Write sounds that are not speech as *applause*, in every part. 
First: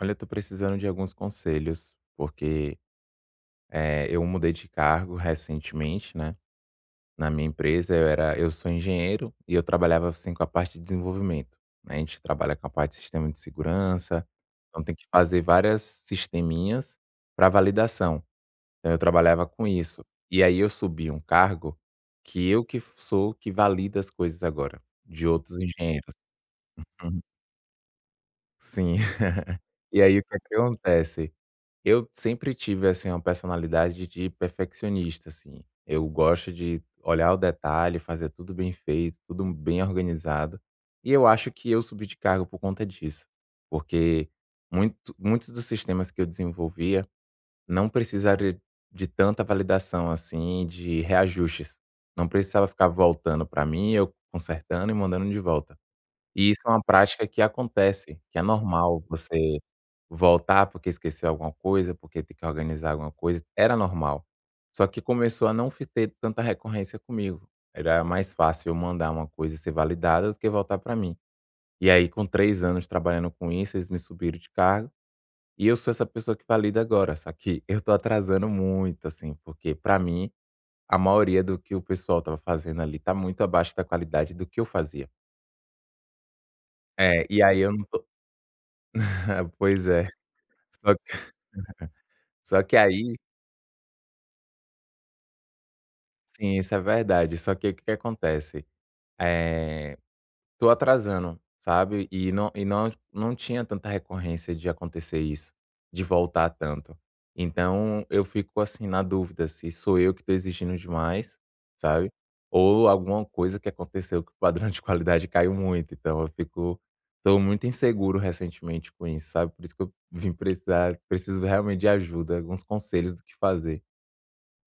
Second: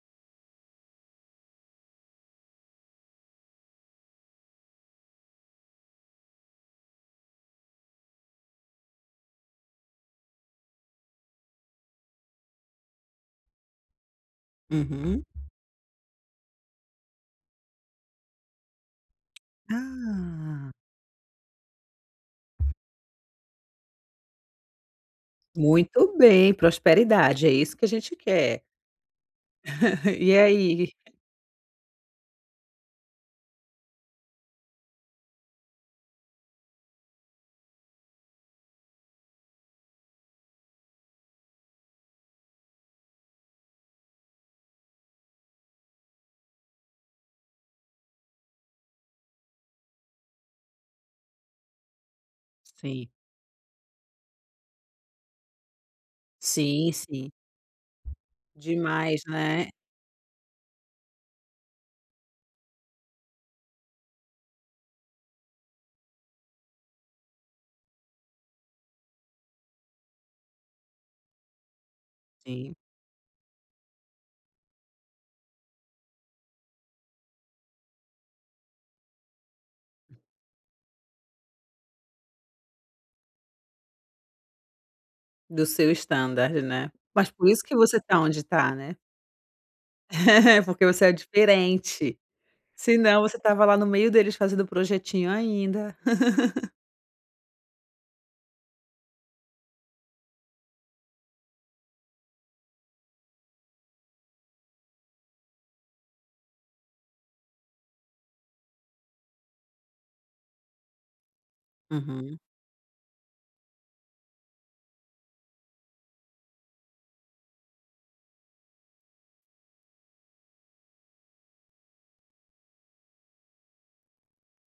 Olha, eu tô precisando de alguns conselhos, porque eu mudei de cargo recentemente, né? Na minha empresa, eu sou engenheiro e eu trabalhava assim com a parte de desenvolvimento. Né? A gente trabalha com a parte de sistema de segurança, então tem que Uhum. fazer várias sisteminhas para validação. Então eu trabalhava com isso. E aí eu Ah. subi um cargo que eu que sou que valida as coisas agora, de outros engenheiros. Muito bem, Uhum. prosperidade, é isso que a gente quer. Sim. *laughs* E *laughs* aí o que E aí? acontece? Eu sempre tive, assim, uma personalidade de perfeccionista, assim. Eu gosto de olhar o detalhe, fazer tudo bem feito, tudo bem organizado. E eu acho que eu subi de cargo por conta disso, porque muitos dos sistemas que eu desenvolvia não precisaria de tanta validação, assim, de reajustes. Não precisava ficar Sim. voltando para mim, eu consertando e mandando de volta. E isso é uma Sim, prática sim, que acontece, que é normal demais, você né. voltar porque esqueceu alguma coisa, porque tem que organizar alguma coisa, era normal. Só que começou a não fi ter tanta recorrência comigo. Era mais fácil eu mandar uma coisa e ser validada do que voltar para mim. E aí com três Sim, anos trabalhando com isso, eles me subiram de cargo, e eu sou essa pessoa que valida agora, só que *laughs* eu tô atrasando muito, assim, porque para mim, a maioria do que o pessoal estava fazendo ali tá muito abaixo da qualidade do que eu fazia. do seu standard, né. É, Mas e por aí isso eu que não você tô tá onde tá, né. *laughs* pois é. *laughs* Porque Só você é que diferente, só que aí senão você tava lá no meio deles fazendo projetinho ainda. sim, isso é verdade. Só que o que que acontece? é Tô atrasando, sabe, não tinha tanta recorrência de acontecer isso, de voltar tanto. Então eu fico, assim, na dúvida se sou eu que tô exigindo demais, sabe, *laughs* ou alguma coisa que aconteceu que o padrão de qualidade caiu muito. Então eu fico Tô muito inseguro recentemente com isso, sabe, por isso que eu vim precisar preciso realmente de ajuda, alguns conselhos do que fazer.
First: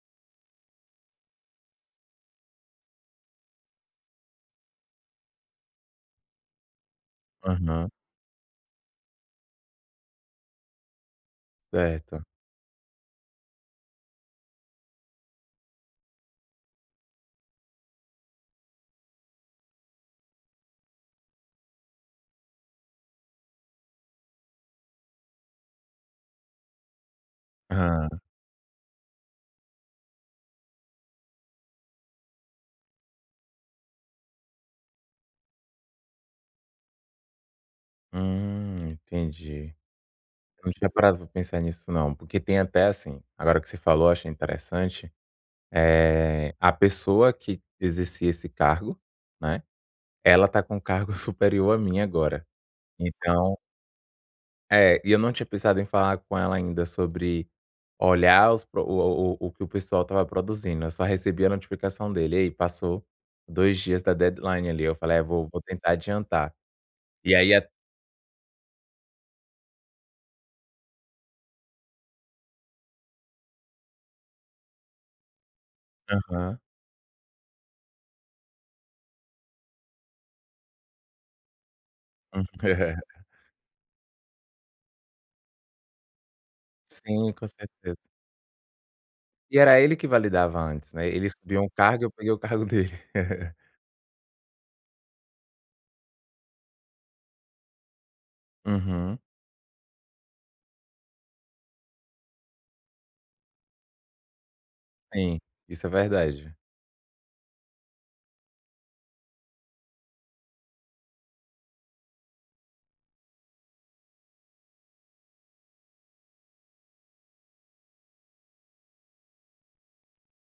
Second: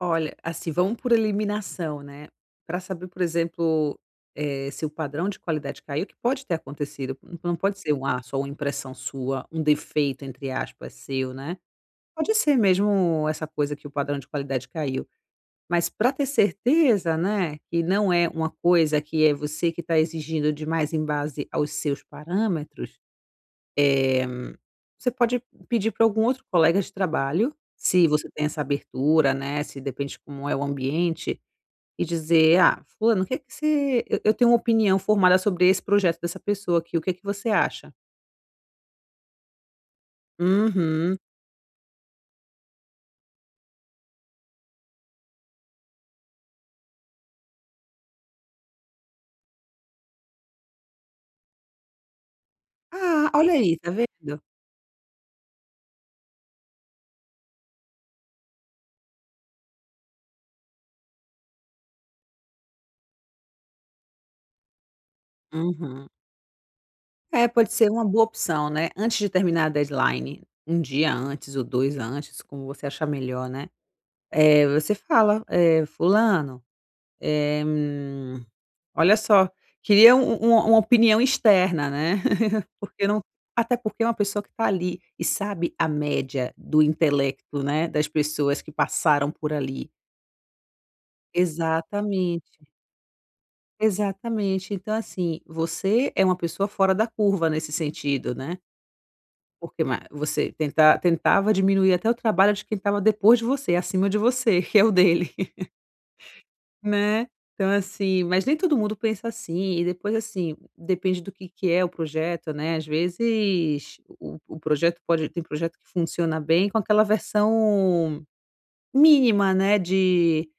Olha, assim, vamos por eliminação, né. Para saber, por exemplo, se o padrão de qualidade caiu, que pode ter acontecido, não pode Aham, ser um só uma impressão sua, um defeito, entre aspas, seu, né. certo. Pode ser mesmo essa coisa que o padrão de qualidade caiu, mas para ter certeza, né, que não é uma coisa que é você que está exigindo demais em base aos seus parâmetros, você pode pedir para algum outro colega de trabalho, se você tem essa abertura, né, se depende como é o ambiente e dizer: "Ah, fulano, o que é que você eu tenho uma opinião formada sobre esse projeto dessa pessoa aqui, o que é que você acha?". Entendi. Eu não tinha "Uhum. parado para pensar nisso não, porque tem até assim, agora que você falou, achei interessante, é a pessoa que exercia esse cargo, né, ela tá com um cargo *laughs* superior a mim agora. Ah, olha Então aí, tá vendo? é, e eu não tinha pensado em falar com ela ainda sobre olhar os pro o que o pessoal estava produzindo, eu só recebi a notificação dele: "Ei, passou 2 dias da deadline ali", eu falei: "É, vou tentar Uhum". adiantar". E É, aí a pode ser uma boa opção, né, antes de terminar a deadline, um dia antes ou 2 antes, como você achar melhor, né. É você fala: "Eh, aham. fulano, eh, hum, olha só, queria um uma opinião externa, né". Porque não, *laughs* até porque é uma pessoa que está ali e sabe a média do Sim, com intelecto, né, certeza. das pessoas que passaram por E era ali. ele que validava antes, né, ele subiu um cargo, eu peguei o Exatamente, cargo dele. *laughs* exatamente. Então, assim, você é uma pessoa fora da curva nesse sentido, né, Uhum, porque ma você tentava diminuir até o trabalho de quem estava depois de você, acima de você, *laughs* que é o dele. sim, isso é verdade. Né. Então assim, mas nem todo mundo pensa assim, e depois assim, depende do que é o projeto, né. Às vezes o projeto pode, tem projeto que funciona bem com aquela versão mínima, né, de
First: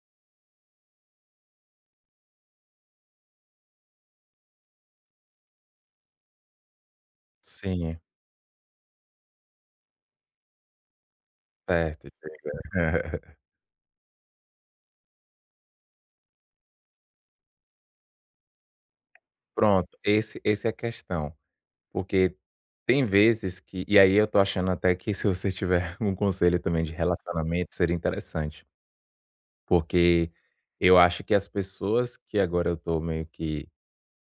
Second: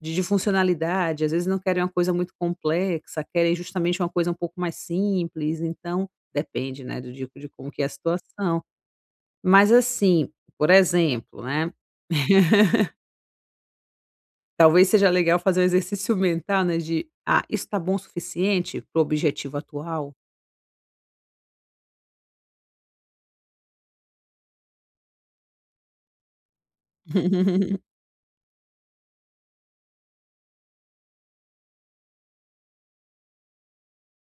de funcionalidade, às vezes não querem uma coisa muito complexa, querem justamente uma coisa um pouco mais simples, então depende, né, do tipo, de como que é a Sim, situação. Mas assim, por exemplo, né. certo. *laughs* *laughs* Talvez seja legal fazer um exercício mental, né, de: "Ah, isso tá bom o suficiente pro objetivo Pronto, atual?". esse é a questão, porque tem vezes que e aí eu tô achando até que se você tiver *laughs* um conselho também de relacionamento *laughs* seria interessante, porque eu acho que as pessoas que agora eu tô meio que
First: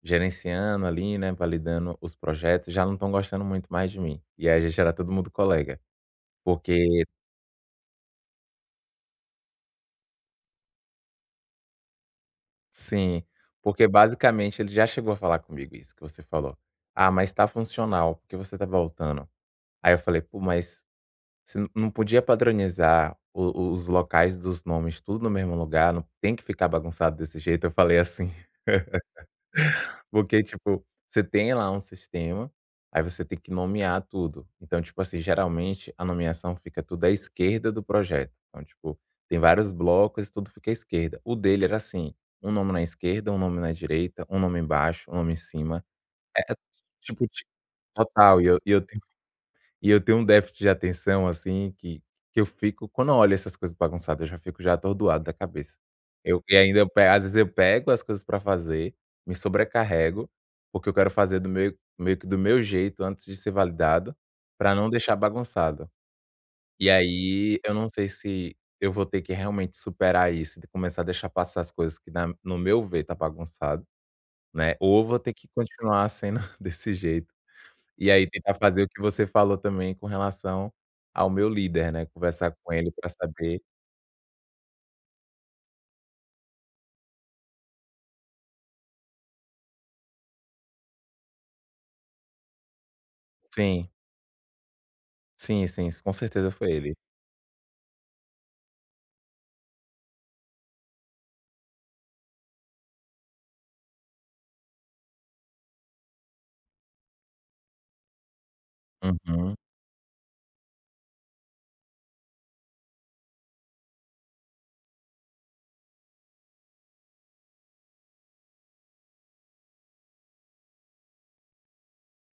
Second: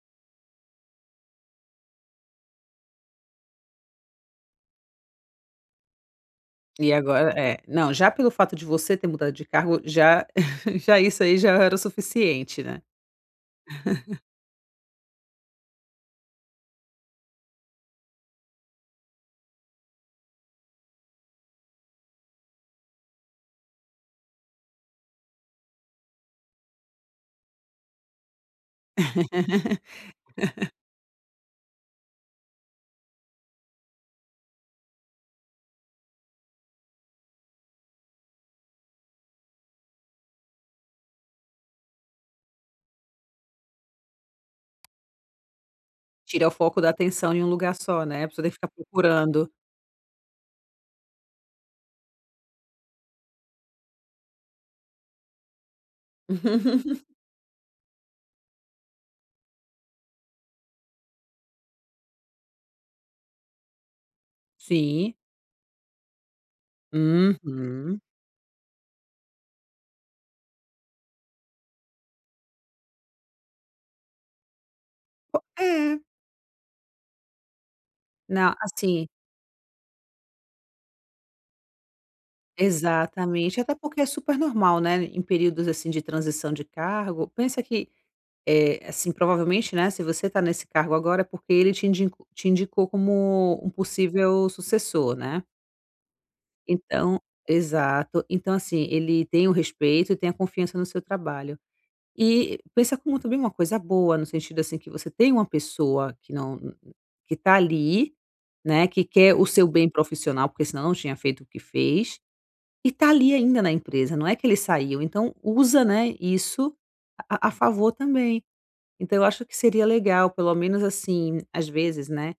gerenciando ali, né, validando os projetos, já não estão gostando muito mais de mim, e aí a era todo mundo colega, E porque agora é, não, já pelo fato de você ter mudado de cargo, já *laughs* já isso aí já era o suficiente, né. sim, porque basicamente ele já chegou a falar comigo isso que você falou: "Ah, mas tá funcional, porque você tá voltando?". Aí eu falei: "Pô, mas você não podia padronizar os locais dos nomes tudo no mesmo lugar? Não tem que ficar bagunçado desse jeito", eu falei assim. *laughs* Porque, tipo, você tem lá um sistema, aí você tem que nomear tudo. Então, tipo assim, geralmente a nomeação fica tudo à esquerda do projeto. Então, tipo, tem vários blocos e tudo fica à esquerda. O dele era assim: um nome na esquerda, um nome na direita, um nome embaixo, um nome em cima. É, Tira o foco da tipo, atenção em ti um lugar só, né, a total. pessoa E tem que eu ficar e eu procurando. e eu tenho um déficit de atenção, assim, que eu fico quando eu olho essas coisas bagunçadas, eu já fico já atordoado da cabeça. Eu e ainda eu pe *laughs* Às vezes eu pego as coisas para fazer, me sobrecarrego, porque eu quero fazer do meu jeito antes de ser validado, para não deixar Sim. bagunçado. E aí, eu não Uhum. sei se eu vou ter que realmente superar isso, de começar a deixar passar as coisas que na no meu ver tá bagunçado, né, ou eu vou ter que É. continuar sendo *laughs* desse jeito. E aí tentar Não, fazer o que assim, você falou também com relação ao meu líder, né, conversar com ele para saber exatamente, até porque é super normal, né, em períodos, assim, de transição de cargo, pensa que assim, provavelmente, né, se você está nesse cargo agora é porque ele te indicou como um sim, possível sucessor, né. Sim, com certeza foi ele. Então exato. Então, assim, ele tem o respeito e tem a confiança no seu trabalho. E pensa como também uma coisa boa, no sentido, assim, que você tem uma pessoa que não, que tá ali, né, que quer o Uhum, seu bem profissional, porque senão não tinha feito o que fez, e tá ali ainda na empresa, não é que ele saiu. Então usa, né, isso a favor também. Então eu acho que seria legal, pelo menos assim, às vezes, né,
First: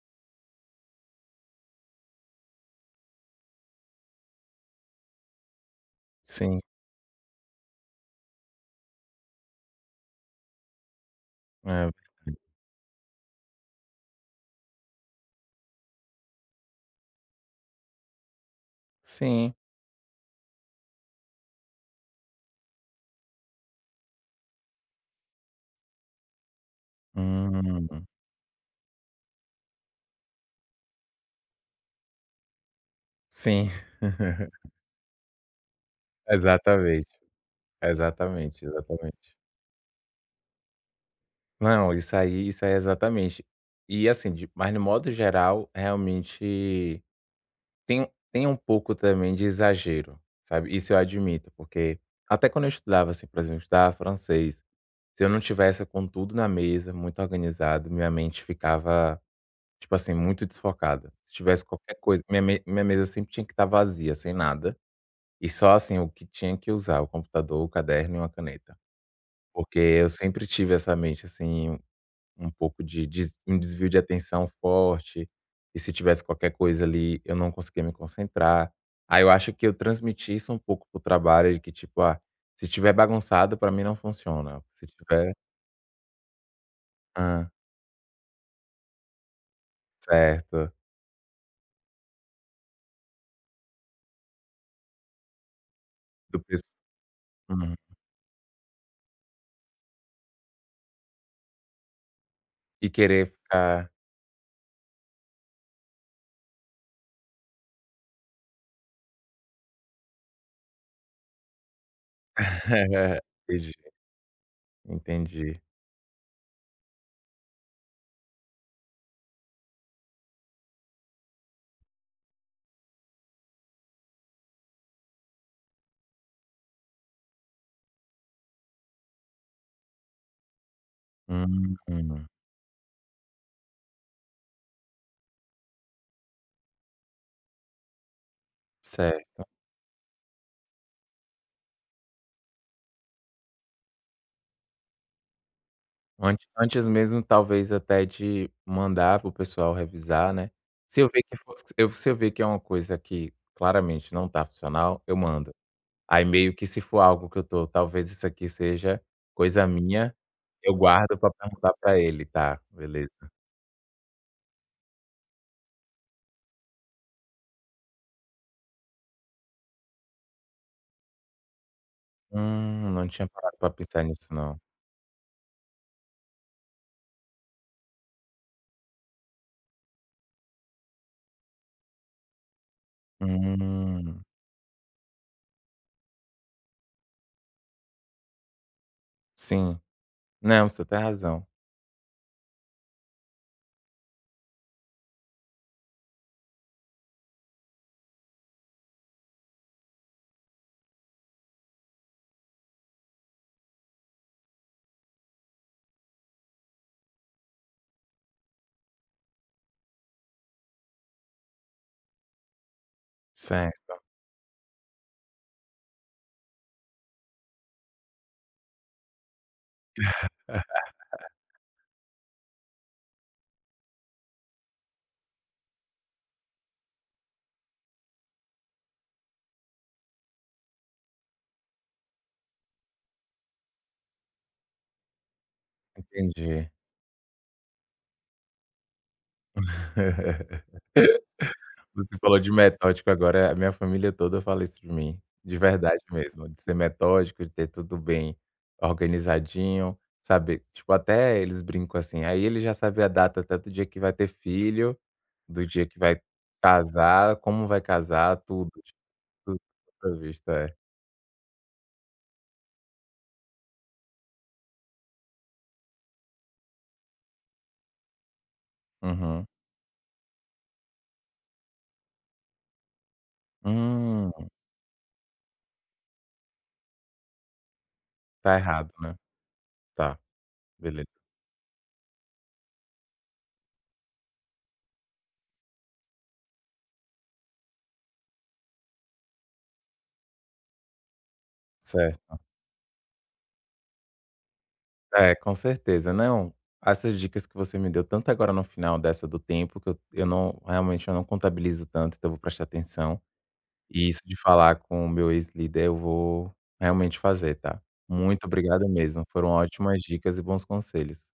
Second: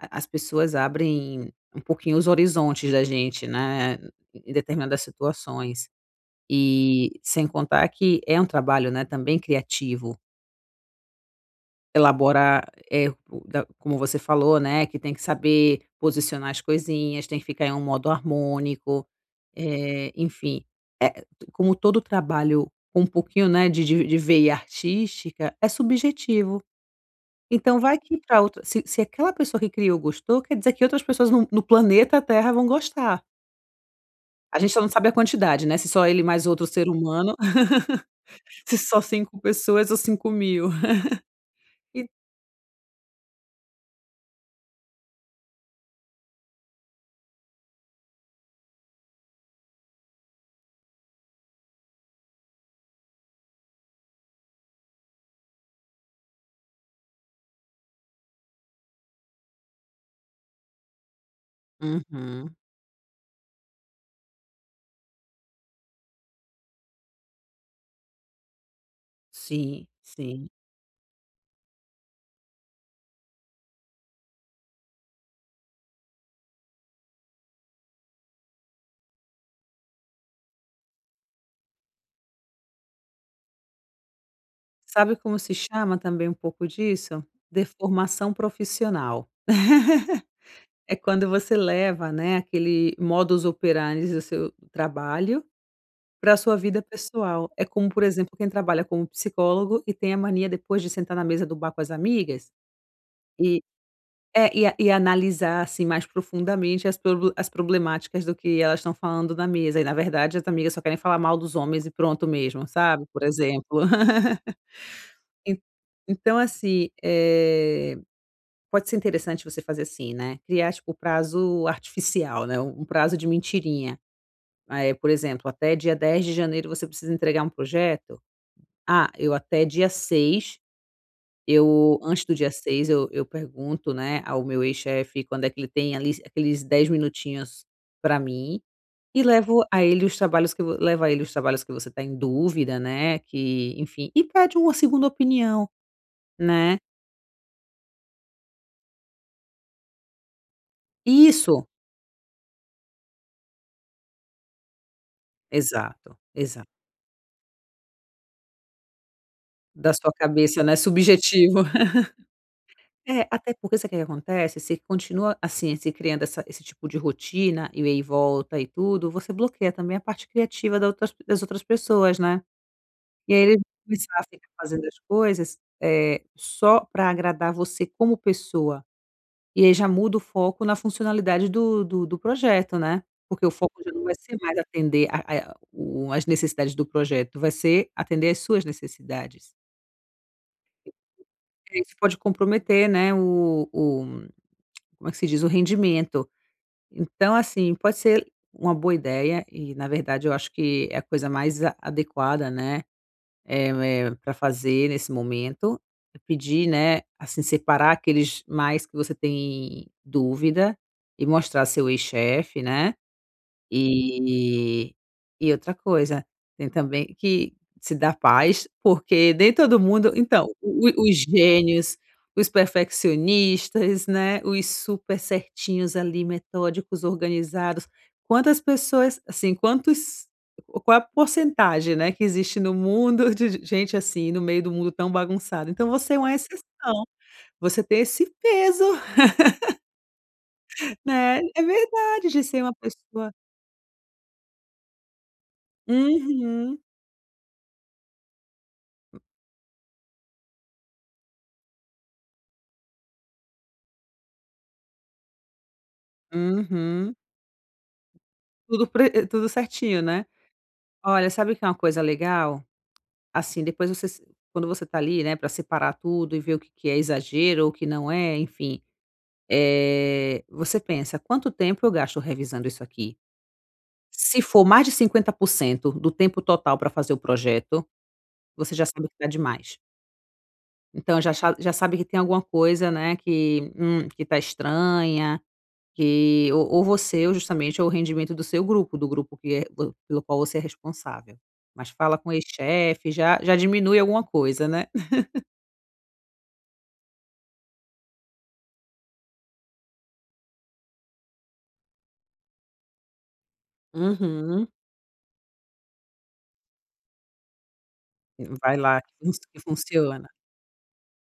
a as pessoas abrem um pouquinho os horizontes da gente, né, em determinadas situações. sim, E sem contar que é um trabalho, né, também criativo, é verdade. elaborar, é o da, como você falou, né, que tem que saber posicionar as coisinhas, tem que ficar em um modo harmônico, Sim, enfim, como todo trabalho com um pouquinho, né, de de veia artística, é subjetivo. Então vai hum, que para outra, se se aquela pessoa que criou gostou, quer dizer que outras pessoas no planeta Terra vão gostar. sim. A *laughs* gente só não sabe a quantidade, né, se só ele mais outro ser Exatamente, humano, *laughs* se só exatamente. cinco pessoas ou 5.000. Não, E isso aí é exatamente. E assim, de mas No modo geral, realmente tem tem um pouco também de exagero, sabe, isso eu admito, porque até quando eu estudava, assim, por exemplo, eu estudava francês. Se eu não tivesse com tudo na mesa, muito organizado, minha mente ficava, tipo assim, muito desfocada. Se tivesse qualquer coisa Uhum. Minha mesa sempre tinha que estar vazia, sem nada, e só, assim, o que tinha que usar, o computador, o caderno e uma caneta. Porque Sim, eu sempre sim. tive essa mente, assim, um pouco de des um desvio de atenção forte, e se tivesse qualquer coisa ali, eu não conseguia me concentrar. Aí eu acho que eu transmiti isso um pouco pro trabalho de que tipo: "Ah, se tiver bagunçado pra mim não funciona, se Sabe tiver". como se chama também um pouco disso? Deformação profissional. *laughs* Certo. É quando você leva, né, aquele modus operandi do seu trabalho para a Do sua pes vida pessoal. É uhum. como, por exemplo, quem trabalha como psicólogo e tem a mania depois de sentar na mesa do bar com as amigas E querer e ficar é, e a e analisar, assim, mais profundamente as proble as problemáticas do que elas estão falando na mesa e, na verdade, as amigas só querem falar mal dos homens e pronto mesmo, *laughs* sabe, por entendi, exemplo. *laughs* En entendi. então, assim, pode ser interessante você fazer assim, né, criar, tipo, prazo artificial, né, um prazo de mentirinha. É, por exemplo, até dia 10 de janeiro você precisa entregar um projeto. Ah, eu até dia 6. Hum, Eu antes hum, do dia 6 eu pergunto, né, ao meu ex-chefe quando é que ele tem ali aqueles 10 minutinhos para mim, e certo. levo a ele os trabalhos que eu levo a ele os trabalhos que você está em dúvida, né, que enfim, e pede uma segunda opinião, né. Antes mesmo talvez até de mandar para o pessoal revisar, né. Se eu ver que for Isso, eu se eu ver que é uma coisa que claramente não tá funcional, eu mando. exato, Aí meio que exato. se for algo que eu tô: "Talvez isso aqui seja coisa Da sua minha", cabeça, eu né, guardo pra subjetivo. perguntar pra ele. Tá, beleza. É, até porque sabe o que que acontece? Se continua, assim, se criando essa esse tipo de rotina, e aí volta e tudo, você bloqueia também a parte criativa da outras das outras pessoas, né. Não tinha E aí eles parado pra vão pensar começar a nisso ficar não. fazendo as coisas, só para agradar você como pessoa, e aí já muda o foco na funcionalidade do do projeto, né. Porque o foco já não vai Hum, ser mais atender a o as necessidades do projeto, vai ser atender às suas necessidades. sim. Não, você tem razão. Isso pode comprometer, né, o como é que se diz? O rendimento. Então, assim, pode ser uma boa ideia e, na verdade, eu acho que é a coisa mais adequada, né, é, para fazer nesse momento. É pedir, né, assim, separar aqueles mais que você tem dúvida e mostrar seu ex-chefe, né, Certo, e e outra coisa, tem também que se dar paz, porque nem todo mundo então, o os gênios, os perfeccionistas, né, os super certinhos ali, metódicos, organizados, quantas pessoas assim, quantos qual é a porcentagem, né, que existe no mundo de gente assim, no meio do mundo tão bagunçado. Então você é uma entendi. exceção, você tem esse peso, *laughs* né, é Você verdade, falou de de ser uma metódico pessoa. agora, a minha família toda fala isso de mim, de verdade mesmo, de ser Uhum, metódico, de ter tudo bem organizadinho, sabe, tipo, até eles brincam assim: "Aí ele já sabe a data até do dia que vai ter filho, do dia que vai uhum. casar, como vai casar, tudo, Tudo tipo, pre tudo tudo certinho, né. previsto". É. Olha, sabe o que é uma coisa legal? Assim, depois você se quando você tá ali, né, para separar tudo e ver o que que é exagero ou o que não é, enfim, Uhum. é você pensa: "Quanto tempo eu gasto revisando isso aqui?". Hum, Se for mais de 50% do tempo total para fazer o projeto, tá você já errado, sabe né. que tá demais. Tá, beleza. Então já sabe que tem alguma coisa, né, que tá estranha. Que ou você ou justamente ou o rendimento do seu grupo, do grupo que é vo pelo qual você é responsável. Mas fala com o Certo. ex-chefe, já já diminui alguma coisa, né. *laughs* É, com certeza. Não, essas dicas que você me deu, tanto agora no final dessa do tempo, que eu não realmente eu não contabilizo tanto, então eu vou prestar atenção. E isso de Uhum. falar com o meu ex-líder, eu vou realmente fazer, tá. Muito Vai obrigado lá que mesmo, func foram que ótimas funciona. dicas e bons conselhos.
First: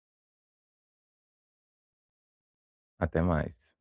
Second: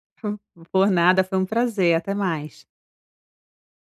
Por nada, foi um prazer, até mais. Até mais.